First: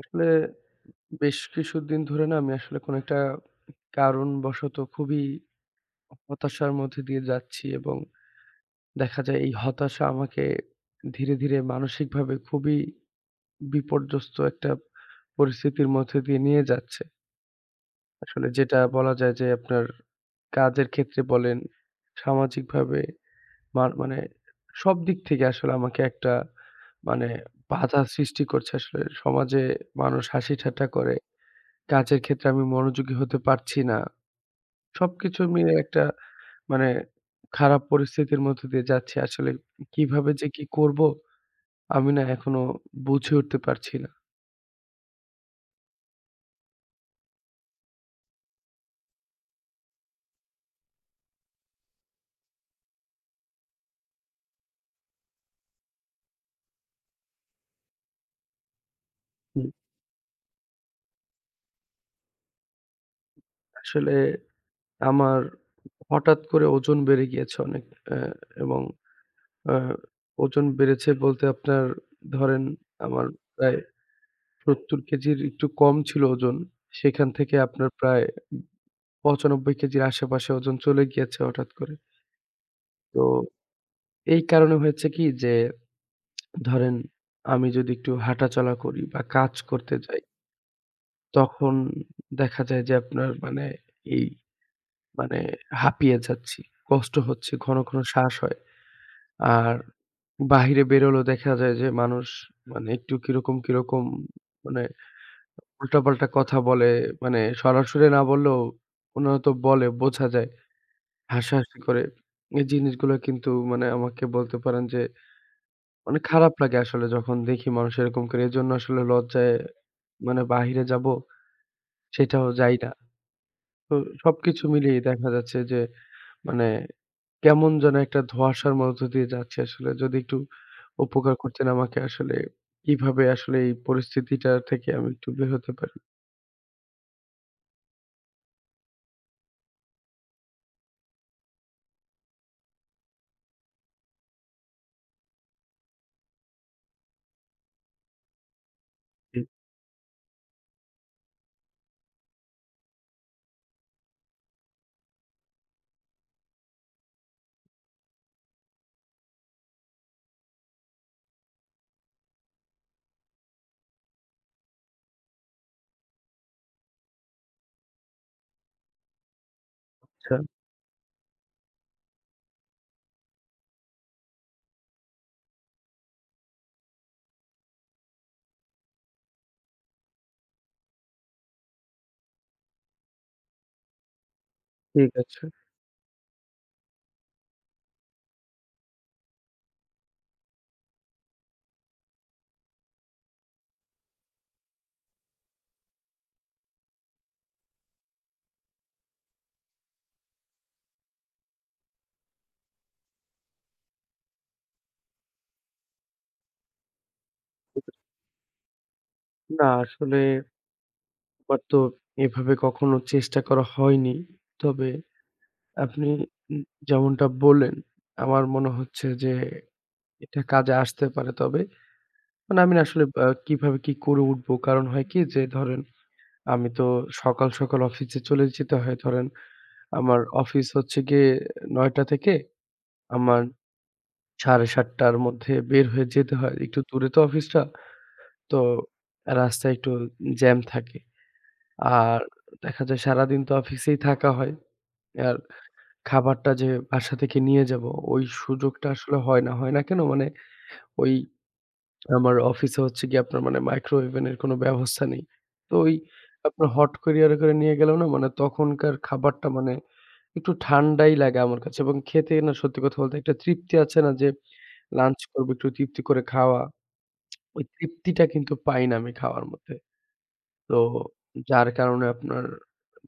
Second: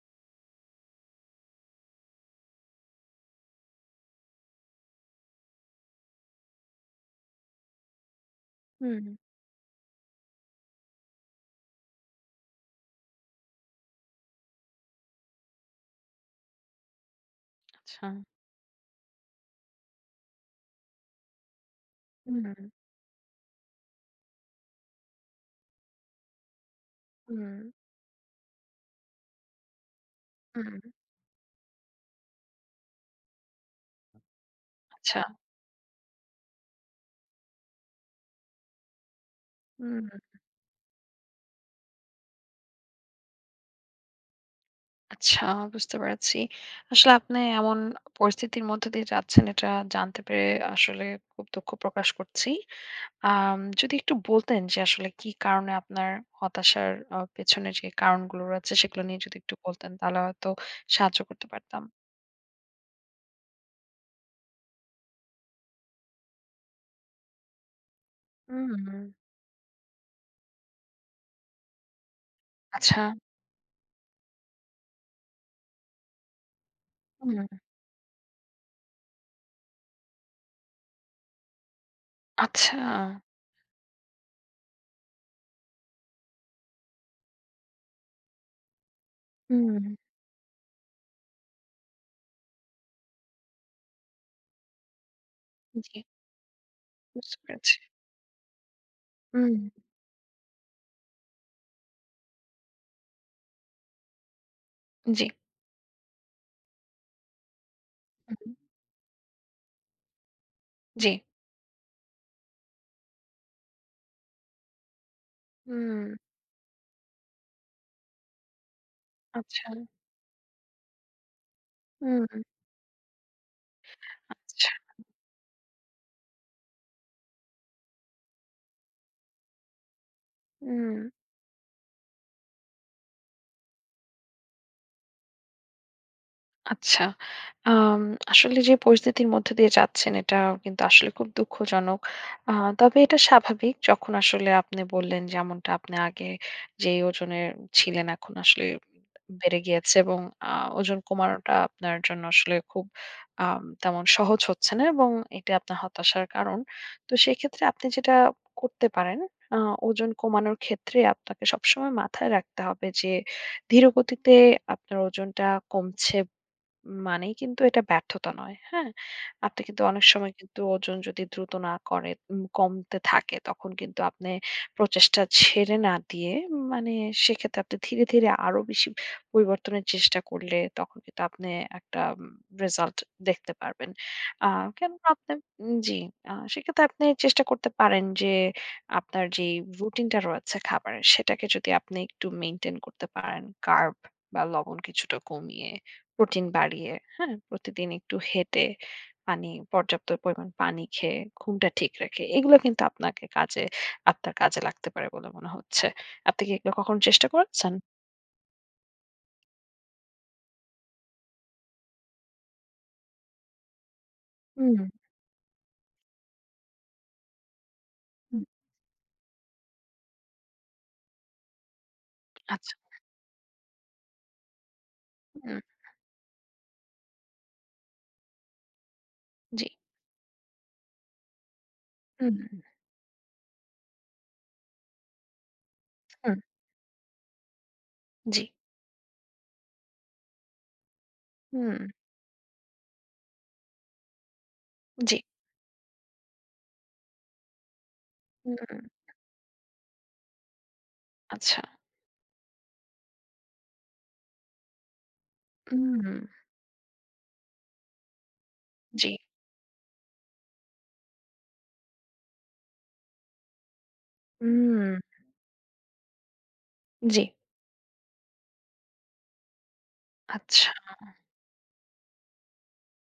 আসলে বেশ কিছুদিন ধরে না আমি আসলে কোনো একটা কারণবশত খুবই হতাশার মধ্যে দিয়ে যাচ্ছি এবং হুম, দেখা যায় এই হতাশা আমাকে ধীরে ধীরে মানসিকভাবে খুবই বিপর্যস্ত একটা পরিস্থিতির মধ্যে দিয়ে নিয়ে যাচ্ছে। আচ্ছা। আসলে যেটা বলা যায় যে আপনার কাজের ক্ষেত্রে বলেন, হুম, সামাজিকভাবে মানে সব দিক থেকে আসলে আমাকে একটা মানে হুম, বাধা সৃষ্টি করছে আসলে। সমাজে মানুষ হাসি হুম, ঠাট্টা করে। কাজের ক্ষেত্রে আমি মনোযোগী হতে পারছি না। আচ্ছা। সবকিছু মিলে একটা মানে খারাপ পরিস্থিতির মধ্য দিয়ে যাচ্ছি। আসলে হুম, কিভাবে যে কি করব? আমি না এখনো বুঝে উঠতে পারছি না। আচ্ছা বুঝতে পেরেছি। আসলে আপনি এমন পরিস্থিতির মধ্য দিয়ে যাচ্ছেন এটা জানতে পেরে আসলে খুব দুঃখ প্রকাশ করছি। যদি একটু বলতেন যে আসলে কি কারণে আপনার হতাশার পেছনে যে কারণগুলো রয়েছে সেগুলো নিয়ে যদি একটু হুম। বলতেন তাহলে হয়তো সাহায্য করতে পারতাম। আসলে আমার হঠাৎ করে ওজন বেড়ে গিয়েছে অনেক হুম, এবং আ ওজন বেড়েছে বলতে আপনার ধরেন আচ্ছা, আমার প্রায় ৭০ কেজির একটু কম ছিল ওজন। সেখান হুম, থেকে আপনার প্রায় ৯৫ কেজির আশেপাশে ওজন চলে গিয়েছে হঠাৎ করে। আচ্ছা। তো এই কারণে হয়েছে কি যে ধরেন আমি যদি একটু হাঁটাচলা করি বা কাজ হুম, করতে যাই, তখন দেখা যায় যে আপনার মানে এই মানে জি, হাঁপিয়ে যাচ্ছি। কষ্ট বুঝতে হচ্ছে, পেরেছি। ঘন, ঘন শ্বাস হয়। হুম, আর বাহিরে বেরোলেও দেখা যায় যে মানুষ মানে একটু কিরকম, কিরকম মানে জি, উল্টাপাল্টা কথা বলে। মানে সরাসরি না হুম, বললেও উনারা তো বলে, বোঝা যায়। জি, হাসাহাসি করে। এই জিনিসগুলো কিন্তু মানে আমাকে বলতে পারেন যে হুম, মানে খারাপ লাগে আসলে যখন দেখি মানুষ এরকম করে। এজন্য আসলে লজ্জায় আচ্ছা, মানে বাহিরে যাবো হুম। সেটাও যাই না। তো সবকিছু আচ্ছা, মিলিয়ে দেখা যাচ্ছে যে মানে কেমন যেন একটা ধোঁয়াশার মধ্য দিয়ে যাচ্ছি আসলে। যদি একটু হুম। উপকার করতেন আমাকে আসলে কিভাবে আসলে এই পরিস্থিতিটা থেকে আমি একটু বের হতে পারি? আচ্ছা। আম আসলে যে পরিস্থিতির মধ্যে দিয়ে যাচ্ছেন এটা কিন্তু আসলে খুব দুঃখজনক। আ তবে এটা স্বাভাবিক। যখন আসলে আপনি বললেন যেমনটা আপনি আগে যেই ওজনের ছিলেন এখন আসলে বেড়ে গিয়েছে এবং আ ওজন কমানোটা আপনার জন্য আসলে খুব তেমন সহজ হচ্ছে না এবং এটা আপনার হতাশার কারণ। তো সেক্ষেত্রে আপনি যেটা করতে পারেন আ ওজন কমানোর ক্ষেত্রে আপনাকে সবসময় মাথায় রাখতে হবে যে ধীরগতিতে আপনার ওজনটা কমছে মানেই কিন্তু এটা ব্যর্থতা নয়। হ্যাঁ? আপনি কিন্তু অনেক সময় আচ্ছা, কিন্তু ওজন যদি দ্রুত না করে কমতে থাকে তখন কিন্তু আপনি প্রচেষ্টা ছেড়ে না দিয়ে মানে সেক্ষেত্রে আপনি ধীরে, ধীরে আরো বেশি পরিবর্তনের চেষ্টা করলে তখন কিন্তু আপনি একটা রেজাল্ট দেখতে পারবেন। আ কেননা ঠিক আপনি আছে। জি, সেক্ষেত্রে আপনি চেষ্টা করতে পারেন যে আপনার যেই রুটিনটা রয়েছে খাবারের সেটাকে যদি আপনি একটু মেইনটেইন করতে পারেন কার্ব বা লবণ কিছুটা কমিয়ে প্রোটিন বাড়িয়ে, হ্যাঁ? প্রতিদিন একটু হেঁটে, পানি পর্যাপ্ত পরিমাণ পানি খেয়ে, ঘুমটা ঠিক রেখে, এগুলো কিন্তু আপনাকে কাজে আপনার কাজে লাগতে পারে বলে মনে হচ্ছে। আপনি কি এগুলো কখনো চেষ্টা করেছেন? না আসলে আমার তো এভাবে কখনো চেষ্টা করা হয়নি। হুম, তবে আপনি উম যেমনটা বললেন হুম, আমার মনে হচ্ছে যে এটা কাজে আসতে পারে তবে মানে আমি আচ্ছা, না আসলে কিভাবে কি করে উঠবো? কারণ হয় কি যে হুম, ধরেন আমি তো সকাল, সকাল অফিসে চলে যেতে হয়। ধরেন জি, আমার অফিস হচ্ছে গিয়ে ৯ টা থেকে হুম, আমার ৭:৩০ টার মধ্যে বের হয়ে যেতে হুম, হয়। একটু দূরে তো অফিসটা। জি, তো রাস্তায় একটু জ্যাম থাকে। হুম, আর দেখা যায় সারাদিন তো অফিসেই থাকা হয়। জি, আর খাবারটা যে বাসা থেকে নিয়ে যাবো ওই হুম, সুযোগটা আসলে হয় না। হয় না কেন? মানে ওই আচ্ছা, আমার অফিসে হচ্ছে গিয়ে আপনার মানে মাইক্রোওভেন এর কোনো ব্যবস্থা নেই। তো ওই হুম, আপনার হট ক্যারিয়ার করে নিয়ে গেলেও না মানে তখনকার জি, খাবারটা মানে একটু ঠান্ডাই লাগে আমার কাছে এবং খেতে না সত্যি কথা বলতে একটা তৃপ্তি আছে না যে হুম, লাঞ্চ করব একটু তৃপ্তি করে খাওয়া। জি, ওই তৃপ্তিটা কিন্তু পাই না আমি খাওয়ার মধ্যে। আচ্ছা, তো যার কারণে আপনার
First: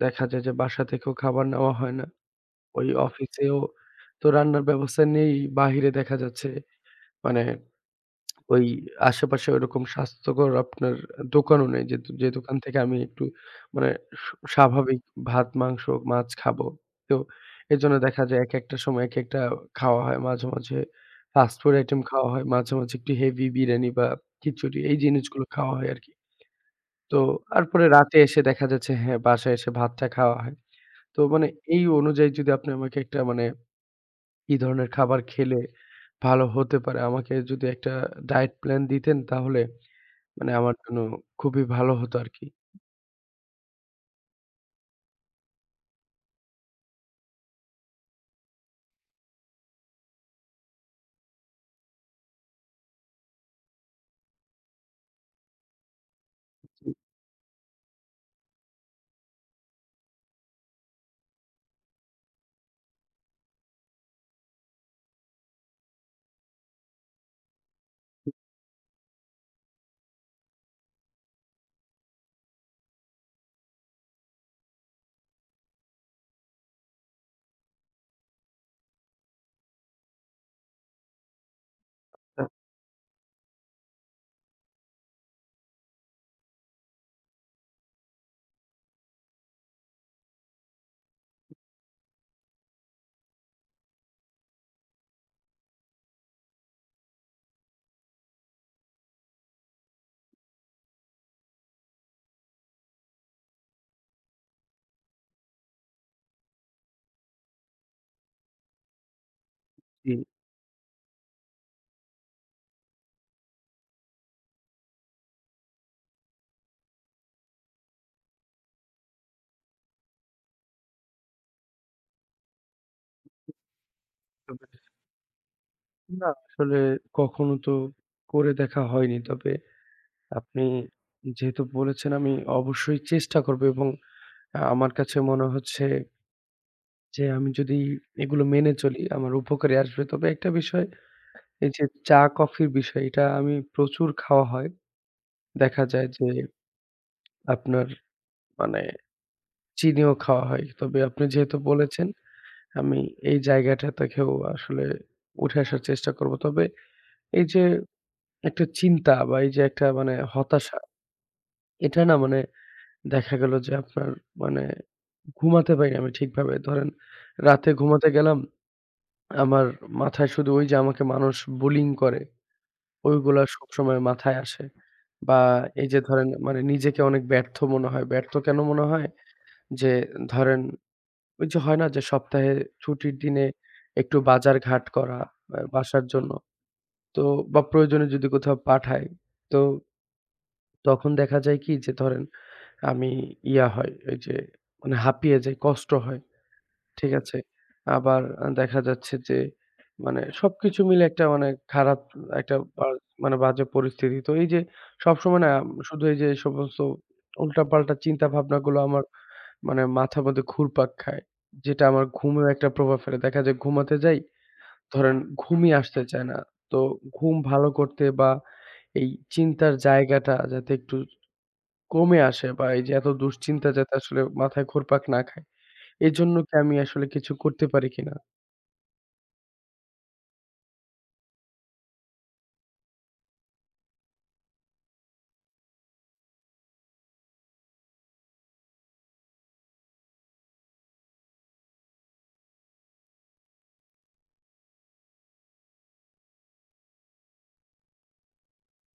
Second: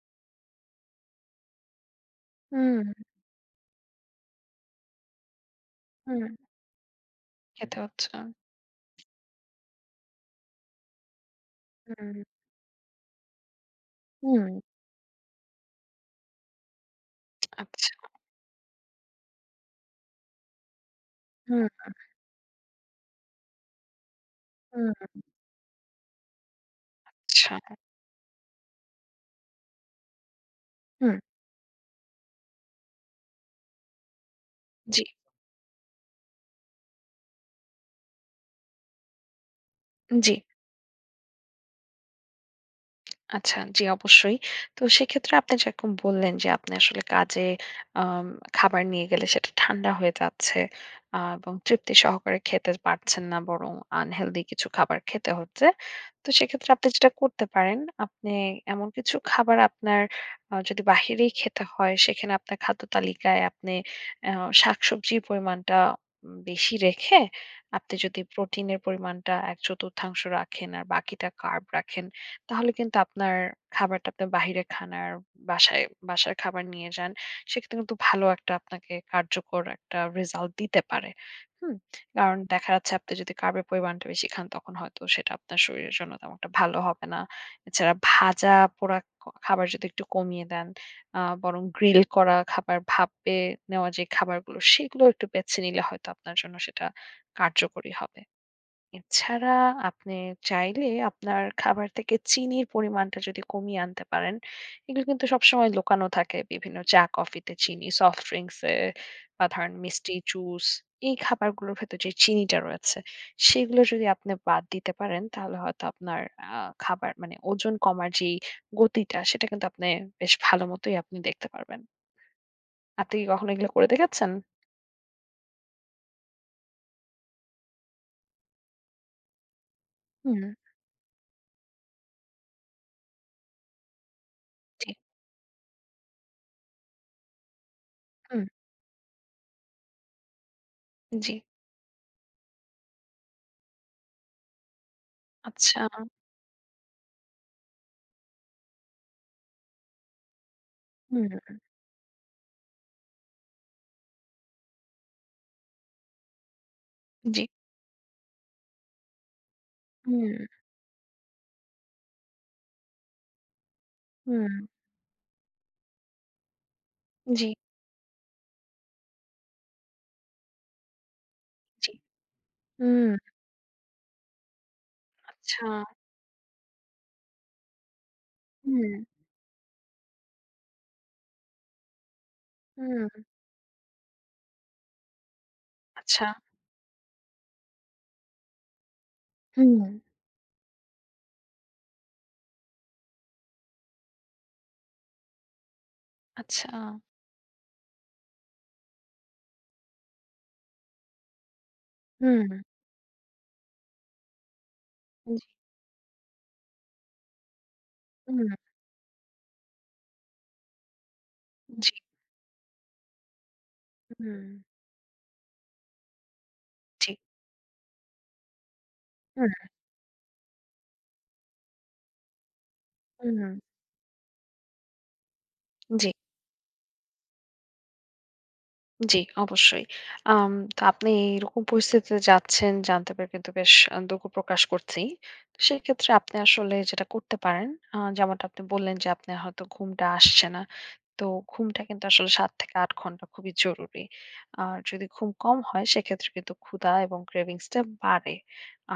দেখা যায় যে বাসা থেকেও খাবার নেওয়া হয় না। হুম, ওই অফিসেও তো রান্নার ব্যবস্থা নেই। বাহিরে দেখা হুম, যাচ্ছে মানে খেতে হচ্ছে। ওই আশেপাশে ওরকম স্বাস্থ্যকর আপনার দোকানও নেই। যে, হুম, যে দোকান থেকে আমি একটু মানে স হুম, স্বাভাবিক ভাত, মাংস, মাছ খাবো। তো আচ্ছা, এজন্য দেখা যায় একেকটা সময় একেকটা খাওয়া হয়। মাঝে, মাঝে ফাস্ট হুম, ফুড আইটেম খাওয়া হয়। মাঝে, মাঝে একটু হেভি বিরিয়ানি বা খিচুড়ি এই হুম, জিনিসগুলো খাওয়া হয় আরকি। তো আচ্ছা, তারপরে রাতে এসে দেখা যাচ্ছে হ্যাঁ, বাসায় এসে ভাতটা খাওয়া হয়। হুম, তো মানে এই অনুযায়ী যদি আপনি আমাকে একটা মানে কি ধরনের জি, খাবার খেলে ভালো হতে পারে আমাকে যদি একটা ডায়েট প্ল্যান দিতেন তাহলে জি। মানে আমার জন্য খুবই ভালো হতো আরকি। আচ্ছা, জি অবশ্যই। তো সেক্ষেত্রে আপনি যেরকম বললেন যে আপনি আসলে কাজে আম খাবার নিয়ে গেলে সেটা ঠান্ডা হয়ে যাচ্ছে এবং তৃপ্তি সহকারে খেতে পারছেন না বরং আনহেলদি কিছু খাবার খেতে হচ্ছে। তো সেক্ষেত্রে আপনি যেটা করতে পারেন, আপনি এমন কিছু খাবার আপনার যদি বাহিরেই খেতে হয় সেখানে আপনার খাদ্য তালিকায় আপনি আ শাকসবজির পরিমাণটা বেশি রেখে আপনি যদি প্রোটিনের পরিমাণটা ১/৪ রাখেন আর বাকিটা কার্ব রাখেন। তাহলে কিন্তু আপনার খাবারটা আপনি বাহিরে খান আর বাসায় বাসার খাবার নিয়ে যান। সেক্ষেত্রে কিন্তু ভালো একটা আপনাকে কার্যকর একটা রেজাল্ট দিতে পারে। হুম? কারণ আচ্ছা। দেখা যাচ্ছে আপনি যদি কার্বের পরিমাণটা বেশি খান তখন হয়তো সেটা আপনার শরীরের জন্য তেমন একটা ভালো হবে না। এছাড়া ভাজা পোড়া খাবার যদি একটু কমিয়ে দেন, বরং গ্রিল করা খাবার, ভাপে নেওয়া যে খাবারগুলো সেগুলো একটু বেছে নিলে হয়তো আপনার জন্য সেটা কার্যকরী হবে। এছাড়া আপনি চাইলে আপনার খাবার থেকে চিনির পরিমাণটা যদি কমিয়ে আনতে পারেন, এগুলো কিন্তু সবসময় লুকানো থাকে বিভিন্ন চা কফিতে চিনি, সফট ড্রিংকসে বা ধরেন জি। মিষ্টি, জুস এই খাবারগুলোর ভেতর যে চিনিটা রয়েছে সেগুলো যদি আপনি বাদ দিতে পারেন তাহলে হয়তো আপনার আ খাবার মানে ওজন কমার যেই গতিটা সেটা কিন্তু আপনি বেশ ভালো মতোই আপনি দেখতে পারবেন। আপনি কি কখনো এগুলো করে দেখেছেন? তবে না আসলে কখনো তো করে দেখা হয়নি। তবে হুম, আপনি যেহেতু বলেছেন আমি অবশ্যই চেষ্টা করব এবং জি, আমার কাছে মনে হচ্ছে যে আমি যদি এগুলো হুম। মেনে চলি আমার উপকারে আসবে। তবে একটা বিষয় জি, এই যে চা কফির বিষয় এটা আমি প্রচুর খাওয়া হয়। আচ্ছা। দেখা যায় যে আপনার মানে চিনিও খাওয়া হয়। তবে আপনি হুম, যেহেতু বলেছেন আমি এই জায়গাটা থেকেও আসলে উঠে আসার চেষ্টা করব। তবে জি। এই যে একটা চিন্তা বা এই যে একটা মানে হুম, হতাশা, এটা না মানে দেখা গেল যে আপনার হুম, মানে ঘুমাতে পারি না আমি ঠিকভাবে। ধরেন জি। রাতে ঘুমাতে গেলাম, আমার মাথায় শুধু ওই যে আমাকে মানুষ বুলিং জি। করে, হুম। ওইগুলা সবসময় মাথায় আসে। বা আচ্ছা। এই যে ধরেন মানে নিজেকে অনেক ব্যর্থ মনে হয়। ব্যর্থ কেন মনে হুম, হয়? যে ধরেন ওই যে হয় না যে সপ্তাহে ছুটির হুম। দিনে একটু বাজার ঘাট করা বাসার আচ্ছা। জন্য। তো বা প্রয়োজনে যদি কোথাও পাঠায়, তো হুম। তখন দেখা যায় কি যে ধরেন আমি হয় ওই যে মানে হাঁপিয়ে যাই, কষ্ট হয়। আচ্ছা। ঠিক আছে? আবার দেখা যাচ্ছে যে মানে সবকিছু মিলে একটা মানে খারাপ হুম। একটা মানে বাজে পরিস্থিতি। তো এই যে সবসময় জি। না শুধু এই যে সমস্ত উল্টাপাল্টা হুম। চিন্তাভাবনাগুলো আমার মানে মাথার মধ্যে ঘুরপাক খায়। যেটা জি। আমার ঘুমেও একটা প্রভাব ফেলে। দেখা যায় ঘুমাতে যাই, হুম। ধরেন ঘুমই আসতে চায় না। তো জি। ঘুম ভালো করতে বা এই চিন্তার জায়গাটা যাতে একটু কমে আসে বা এই যে এত হুম, হুম। দুশ্চিন্তা যাতে আসলে মাথায় ঘুরপাক না খায়। জি এজন্য কি আমি আসলে কিছু করতে পারি কিনা? জি, অবশ্যই। তো আপনি এরকম পরিস্থিতিতে যাচ্ছেন জানতে পেরে কিন্তু বেশ দুঃখ প্রকাশ করছি। তো সেক্ষেত্রে আপনি আসলে যেটা করতে পারেন, যেমনটা আপনি বললেন যে আপনার হয়তো ঘুমটা আসছে না। তো ঘুমটা কিন্তু আসলে ৭ থেকে ৮ ঘন্টা খুবই জরুরি। আর যদি ঘুম কম হয় সেক্ষেত্রে কিন্তু ক্ষুধা এবং cravings টা বাড়ে।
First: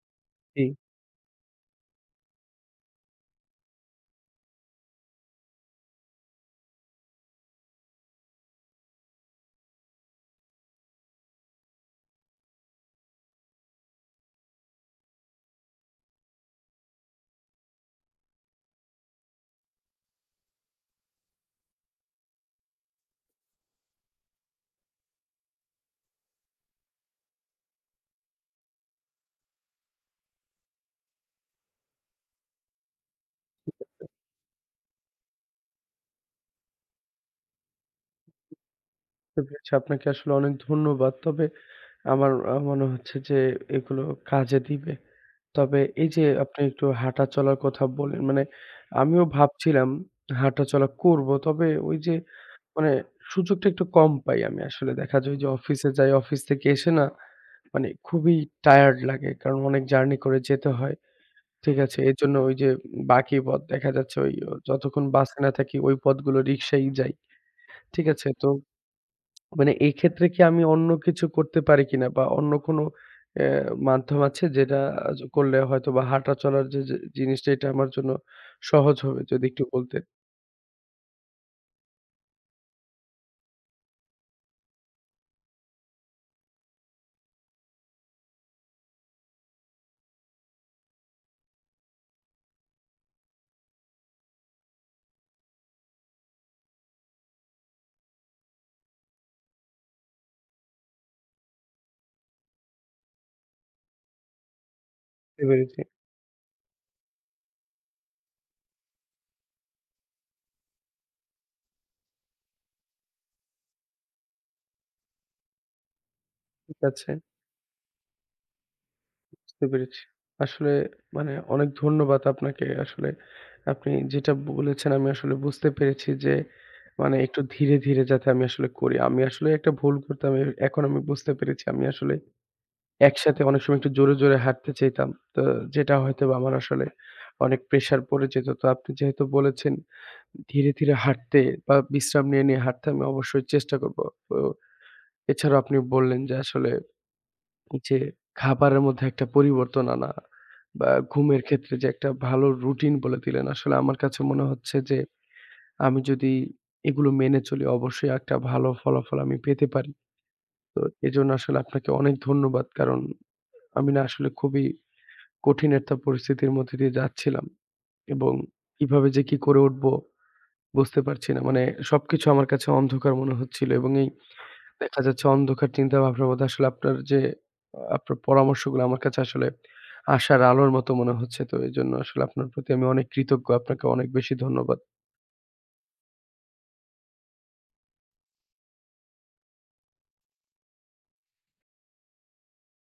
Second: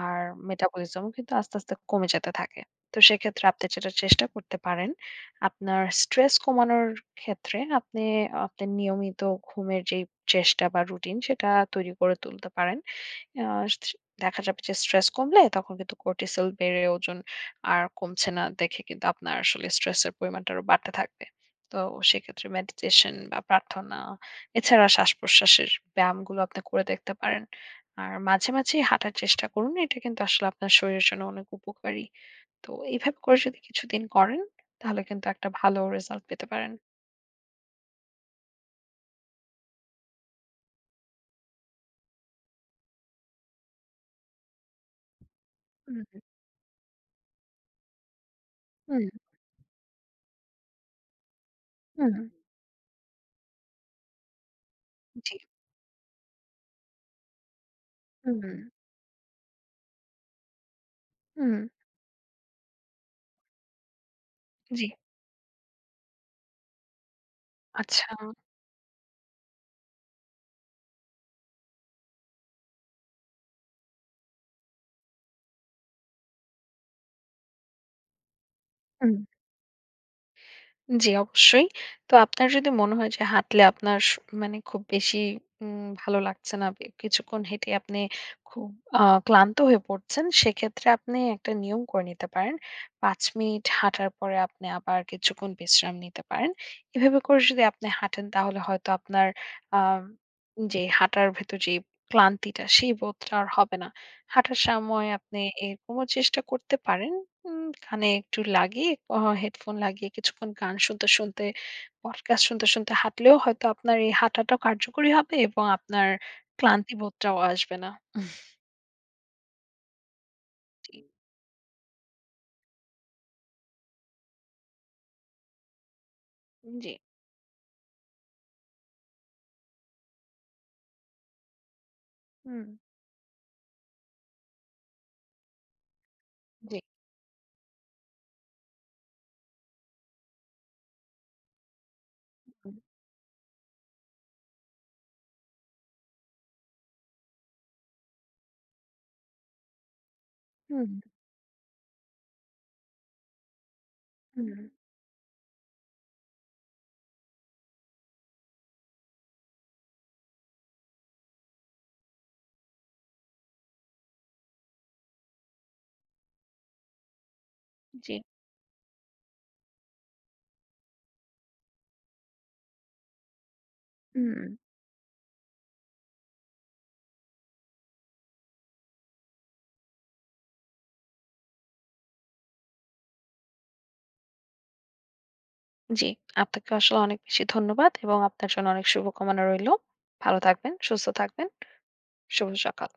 আর জি, মেটাবলিজমও কিন্তু আস্তে, আস্তে কমে যেতে থাকে। তো সেক্ষেত্রে আপনি যেটা চেষ্টা করতে পারেন আপনার স্ট্রেস কমানোর ক্ষেত্রে আপনি আপনার নিয়মিত ঘুমের যে চেষ্টা বা রুটিন সেটা তৈরি করে তুলতে পারেন। আহ স- দেখা যাবে যে স্ট্রেস কমলে তখন কিন্তু কর্টিসল বেড়ে ওজন আর কমছে না দেখে কিন্তু আপনার আসলে স্ট্রেসের পরিমাণটা আরো বাড়তে থাকবে। তো সেক্ষেত্রে মেডিটেশন বা প্রার্থনা এছাড়া শ্বাস প্রশ্বাসের ব্যায়ামগুলো আপনি করে দেখতে পারেন। আর মাঝে মাঝে হাঁটার চেষ্টা করুন এটা কিন্তু আসলে আপনার শরীরের জন্য অনেক উপকারী। তো এইভাবে করে যদি কিছুদিন করেন, তাহলে কিন্তু একটা ভালো রেজাল্ট পেতে পারেন। বুঝতে পেরেছি। আপনাকে আসলে অনেক ধন্যবাদ। তবে আমার মনে হচ্ছে যে এগুলো কাজে দিবে। তবে এই হুম, যে আপনি একটু হাঁটা চলার কথা বললেন, মানে হুম, আমিও ভাবছিলাম হাঁটা চলা করব। তবে ওই হুম, যে মানে সুযোগটা একটু কম পাই আমি আসলে। দেখা জি। যায় যে অফিসে যাই, অফিস থেকে এসে না মানে খুবই হুম, টায়ার্ড লাগে। কারণ অনেক জার্নি করে যেতে হয়। হুম। ঠিক আছে। এজন্য ওই যে বাকি পথ দেখা যাচ্ছে ওই জি, যতক্ষণ বাসে না থাকি ওই পথগুলো রিক্সায় যাই। আচ্ছা। ঠিক আছে? তো মানে এই ক্ষেত্রে কি আমি অন্য কিছু করতে পারি কিনা বা অন্য কোনো অ্যা মাধ্যম আছে যেটা আ য করলে হয়তোবা হাঁটা চলার যে জিনিসটা এটা আমার জন্য সহজ হুম। হবে? যদি একটু বলতেন। জি, অবশ্যই। তো আপনার যদি মনে হয় যে হাঁটলে আপনার মানে খুব বেশি ভালো লাগছে না, কিছুক্ষণ হেঁটে আপনি খুব আ ক্লান্ত হয়ে পড়ছেন, সেক্ষেত্রে আপনি একটা নিয়ম করে নিতে পারেন। ৫ মিনিট হাঁটার পরে আপনি আবার কিছুক্ষণ বিশ্রাম নিতে পারেন। এভাবে করে যদি আপনি হাঁটেন তাহলে হয়তো আপনার আ যে হাঁটার ভেতর যে ক্লান্তিটা সেই বোধটা আর হবে না। হাঁটার সময় বুঝতে আপনি পেরেছি। এরকমও চেষ্টা করতে পারেন কানে একটু লাগিয়ে হেডফোন লাগিয়ে কিছুক্ষণ গান শুনতে, শুনতে পডকাস্ট শুনতে, শুনতে হাঁটলেও হয়তো আপনার এই হাঁটাটাও কার্যকরী হবে এবং আপনার ঠিক ক্লান্তি আছে। বোধটাও আসবে না। বুঝতে পেরেছি। আসলে জি, মানে অনেক ধন্যবাদ আপনাকে। আসলে আপনি যেটা বলেছেন আমি আসলে বুঝতে পেরেছি যে জি, মানে একটু ধীরে, ধীরে যাতে আমি আসলে করি। আমি আসলে একটা ভুল করতাম। এখন আমি বুঝতে পেরেছি। আমি আসলে হুম, একসাথে অনেক সময় একটু জোরে, জোরে হাঁটতে চাইতাম। তো যেটা হয়তোবা আমার জি, আসলে অনেক প্রেশার পড়ে যেত। তো আপনি যেহেতু বলেছেন ধীরে, ধীরে হাঁটতে বা বিশ্রাম নিয়ে, নিয়ে হুম, হাঁটতে আমি অবশ্যই চেষ্টা করব। তো এছাড়াও আপনি বললেন যে আসলে যে খাবারের মধ্যে একটা পরিবর্তন আনা বা হুম, ঘুমের ক্ষেত্রে যে একটা ভালো রুটিন বলে দিলেন। আসলে আমার কাছে মনে হুম, হচ্ছে যে আমি যদি এগুলো মেনে চলি অবশ্যই একটা ভালো ফলাফল আমি পেতে পারি। তো এজন্য আসলে আপনাকে অনেক ধন্যবাদ। কারণ আমি না আসলে খুবই কঠিন একটা পরিস্থিতির মধ্যে দিয়ে যাচ্ছিলাম জি, এবং কিভাবে যে কি করে উঠবো বুঝতে পারছি না। মানে সবকিছু আমার কাছে অন্ধকার মনে হচ্ছিল এবং এই হুম, দেখা যাচ্ছে অন্ধকার চিন্তাভাবনার মধ্যে আসলে আপনার যে আপনার পরামর্শগুলো আমার কাছে আসলে আশার আলোর মতো মনে হচ্ছে। তো এজন্য আসলে আপনার প্রতি আমি অনেক কৃতজ্ঞ। আপনাকে অনেক বেশি ধন্যবাদ। জি। আপনাকে আসলে অনেক বেশি ধন্যবাদ এবং আপনার জন্য অনেক শুভকামনা রইলো। ভালো থাকবেন, সুস্থ থাকবেন। শুভ সকাল।